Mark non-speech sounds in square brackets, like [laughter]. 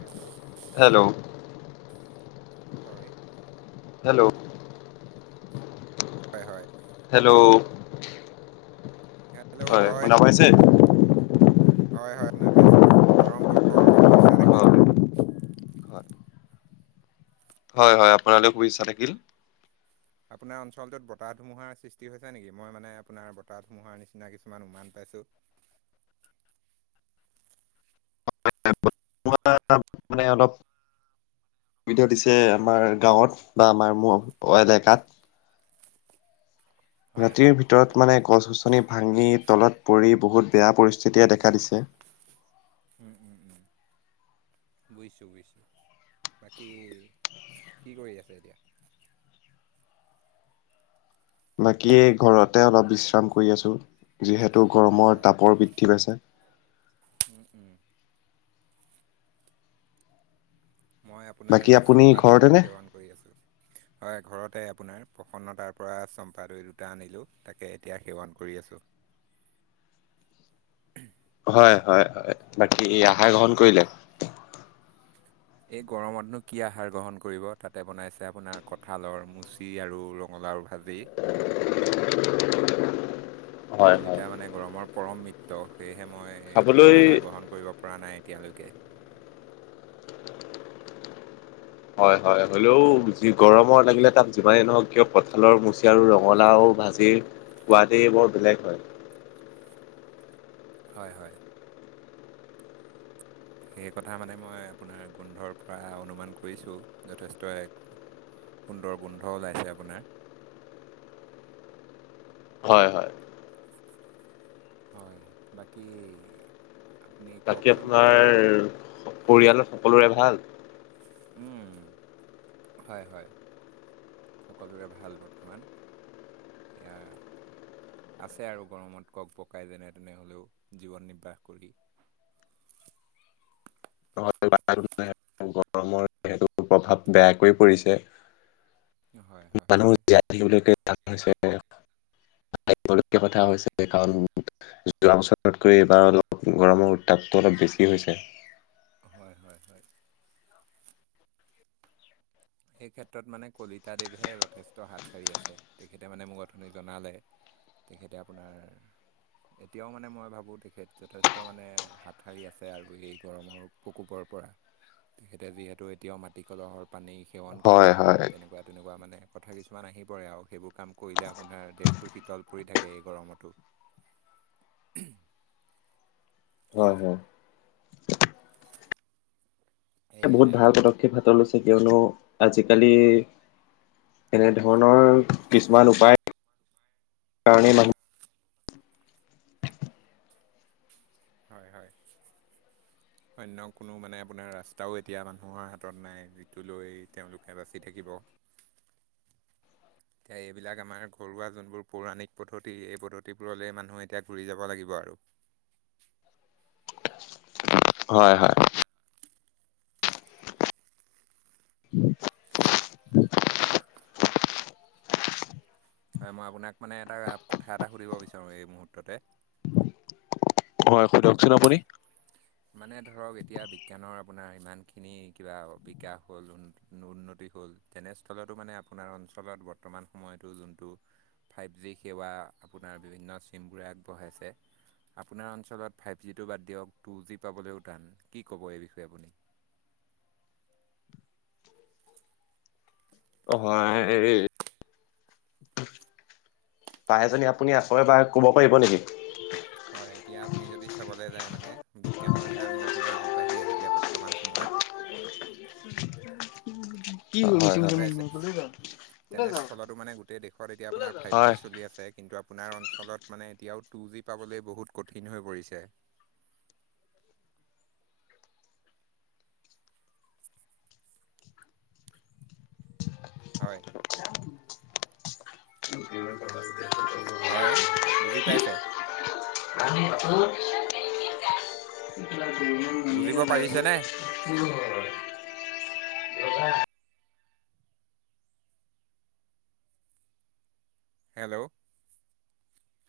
Hello hello হয় hello হয় হয় হেল্ল' হয় শুনা পাইছে হয় হয় শুনা পাই আছোঁ গৰম দিৱসৰ শুভেচ্ছা [unintelligible] হয় হয় হয় হয় আপোনালৈ শুভেচ্ছা থাকিল আপোনাৰ অঞ্চলটোত বতাহ ধুমুহাৰ সৃষ্টি হৈছে নেকি মই মানে আপোনাৰ বতাহ ধুমুহাৰ নিচিনা কিছুমান উমান পাইছোঁ [unintelligible] মানে অলপ সুবিধা দিছে আমাৰ গাঁৱত বা আমাৰ ম এলেকাত হয় ৰাতিৰ হয় ভিতৰত মানে গছ গছনি ভাঙি তলত পৰি বহুত বেয়া পৰিস্থিতিয়ে দেখা দিছে উম উম উম। বুজিছোঁ বুজিছোঁ বাকী কি কৰি আছে এতিয়া বাকী ঘৰতে অলপ বিশ্ৰাম কৰি আছোঁ‌, যিহেতু গৰমৰ হয় তাপৰ বৃদ্ধি পাইছে। [unintelligible] উম। মই আপোনাৰ বাকী এই আপুনি চম্পা দৈ ঘৰতেনে সেৱন কৰি আছোঁ। হয় ঘৰতে আপোনাৰ, প্ৰসন্নতাৰ পৰা চম্পা দৈ দুটা আনিলোঁ তাকে এতিয়া সেৱন কৰি আছোঁ। [unintelligible] হয়, হয়, হয়, বাকী আহাৰ গ্ৰহণ কৰিলে? এই গৰমতনো কি আহাৰ গ্ৰহণ কৰিব? তাতে বনাইছে আপোনাৰ কঠালৰ মুচি আৰু ৰ ৰঙলাওৰ ভাজি। [inaudible] হয় হয় দুয়োটা মানে গৰমৰ পৰম মৃত্য, সেয়েহে মই খাবলৈ আহাৰ গ্ৰহণ কৰিব পৰা নাই এতিয়ালৈকে। হয় হয়, হ'লেও যি গৰমৰ লাগিলে তাপ যিমানেই নহওক কিয়, কঁ‌ঠালৰ মুচি আৰু ৰঙালাও ভা জিৰ সোৱদে বৰ বেলেগ হয়। হয় হয়। সেই কথা মানে মই আপোনাৰ গোন্ধৰ পৰা অনুমান কৰিছোঁ, যথেষ্ট এক সুন্দৰ গোন্ধ ওলাইছে আপোনাৰ। হয় হয়। হয়, বাকী, আপুনি কওকচোন আপোনাৰ পৰিয়ালত সকলোৰে ভাল? উম, হয় হয়। সকলোৰে ভাল বৰ্তমান, এয়া আছে আৰু গৰমত কক-বকাই যেনে তেনেহ'লেও জীৱন নিৰ্বাহ কৰি। বাৰু। প্ৰভাৱ বেয়াকৈ পৰিছে। হয়-হয়-হয়। [unintelligible] যোৱা বছৰতকৈ এইবাৰ অলপ গৰমৰ উত্তাপটো অলপ বেছি হৈছে। হয় হয় হয়। এইেই ক্ষেত্ৰত মানে কলিতা দেৱহে যথেষ্ট হাত সাৰি আছে, তেখেতে মানে মোক অথনি জনালে তেখেতে আপোনাৰ এতিয়াও মানে মই ভাবোঁ তেখেত যথেষ্ট মানে হাত সাৰি আছে আৰু, এই গৰমৰ প্ৰকোপৰ পৰা, তেখেতে যিহেতু এতিয়াও মাটি কলহৰ পানী সেৱন কৰে, হয় হয় তেনেকুৱা তেনেকুৱা মানে। কথা কিছুমান আহি পৰে আৰু, সেইবোৰ কাম কৰিলে আপোনাৰ দেহটো শীতল পৰি থাকে এই গৰমতো। [inaudible] হয় হয়। এ বহুত এয়াই ভাল আৰু পদক্ষেপ হাতত লৈছে কিয়নো আজিকালি এনেধৰণৰ কিছুমান উপায় কাৰণেই মানুহ হয় হয়। [inaudible] অন্য কোনো মানে আপোনাৰ ৰাস্তাও এতিয়া মানুহৰ হাতত নাই যিটো লৈ তেওঁলোকে বাচি থাকিব। এতিয়া এইবিলাক আমাৰ ঘৰুৱা যোনবোৰ পৌৰাণিক পদ্ধতি, এই পদ্ধতিবোৰলৈ মানুহে এতিয়া ঘূৰি যাব লাগিব আৰু। হয় হয়। [inaudible] [inaudible] হয় মই আপোনাক মানে এটা কথা এটা সুধিব বিচাৰোঁ এই মুহূৰ্ততে। হয় সুধোকচোন আপুনি। মানে ধৰক এতিয়া বিজ্ঞানৰ আপোনাৰ ইমানখিনি কিবা বিকাশ হ'ল উন উন্নতি হ'ল। তেনেস্থলতো মানে আপোনাৰ অঞ্চলত বৰ্তমান সময়তো যোনটো ফাইভ জি সেৱা আপোনাৰ বিভিন্ন চিমবোৰে আগবঢ়াইছে আপোনাৰ অঞ্চলত ফাইভ জিটো বাদ দিয়ক টু জি পাবলৈও টান, কি ক'ব এই বিষয়ে আপুনি? অ হয় এই পাৰে যদি আপুনি আকৌ এবাৰ ক'ব পাৰিব নেকি? হয় এতিয়া আপুনি যদি চাবলৈ যায় মানে বিজ্ঞানৰ ইমান আপোনাৰ আগবাঢ়ি আহিলে বৰ্তমান সময়ত কি হ'ল মিচিং বুজি মিচিং মাৰিব পাইছে, কলৈ গ'ল কলৈ যাওঁ তেনেস্থলতো মানে গোটেই দেশত এতিয়া আপোনাৰ ফাইভ জি চলি আছে কিন্তু আপোনাৰ অঞ্চলত মানে এতিয়াও টু জি পাবলৈ বহুত কঠিন হৈ পৰিছে। [inaudible] হয় হয় বুজি [inaudible] পাইছে [inaudible] বুজিব পাৰিছেনে [inaudible] [inaudible] হেল্ল'।